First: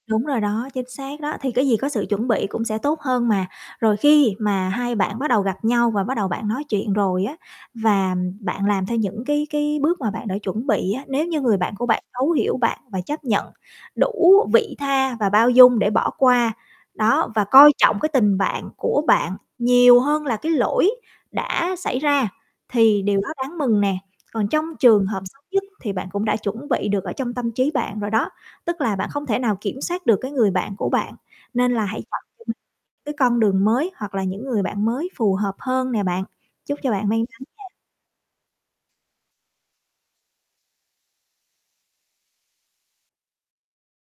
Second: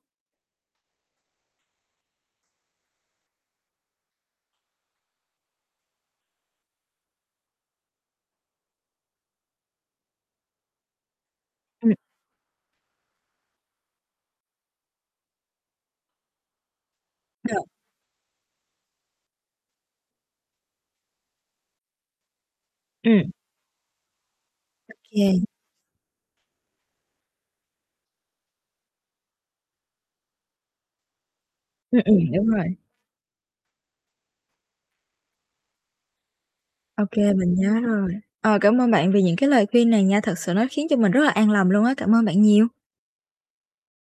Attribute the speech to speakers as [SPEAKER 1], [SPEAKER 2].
[SPEAKER 1] Đúng rồi đó, chính xác đó, thì cái gì có sự chuẩn bị cũng sẽ tốt hơn mà. Rồi khi mà hai bạn bắt đầu gặp nhau và bắt đầu bạn nói chuyện rồi á và bạn làm theo những cái cái bước mà bạn đã chuẩn bị á. Nếu như người bạn của
[SPEAKER 2] Ừm.
[SPEAKER 1] bạn thấu hiểu bạn và chấp nhận đủ vị tha và bao dung để bỏ qua, đó, và
[SPEAKER 2] Ờ.
[SPEAKER 1] coi trọng cái tình bạn của bạn nhiều hơn là cái lỗi đã xảy ra thì điều đó
[SPEAKER 2] Ừm.
[SPEAKER 1] đáng mừng nè. Còn trong
[SPEAKER 2] Ô
[SPEAKER 1] trường hợp
[SPEAKER 2] kê.
[SPEAKER 1] xấu nhất thì bạn cũng đã chuẩn bị được ở trong tâm trí bạn rồi đó, tức là bạn không thể nào kiểm soát được cái người bạn của bạn, nên là
[SPEAKER 2] Ừm,
[SPEAKER 1] hãy
[SPEAKER 2] ừm,
[SPEAKER 1] chọn
[SPEAKER 2] đúng rồi.
[SPEAKER 1] cho cái con đường mới, hoặc là những người bạn mới phù hợp hơn nè bạn. Chúc cho
[SPEAKER 2] Ô
[SPEAKER 1] bạn may
[SPEAKER 2] kê,
[SPEAKER 1] mắn
[SPEAKER 2] mình
[SPEAKER 1] nha.
[SPEAKER 2] nhớ rồi. Ờ, cảm ơn bạn vì những cái lời khuyên này nha, thật sự nó khiến cho mình rất là an lòng luôn á, cảm ơn bạn nhiều.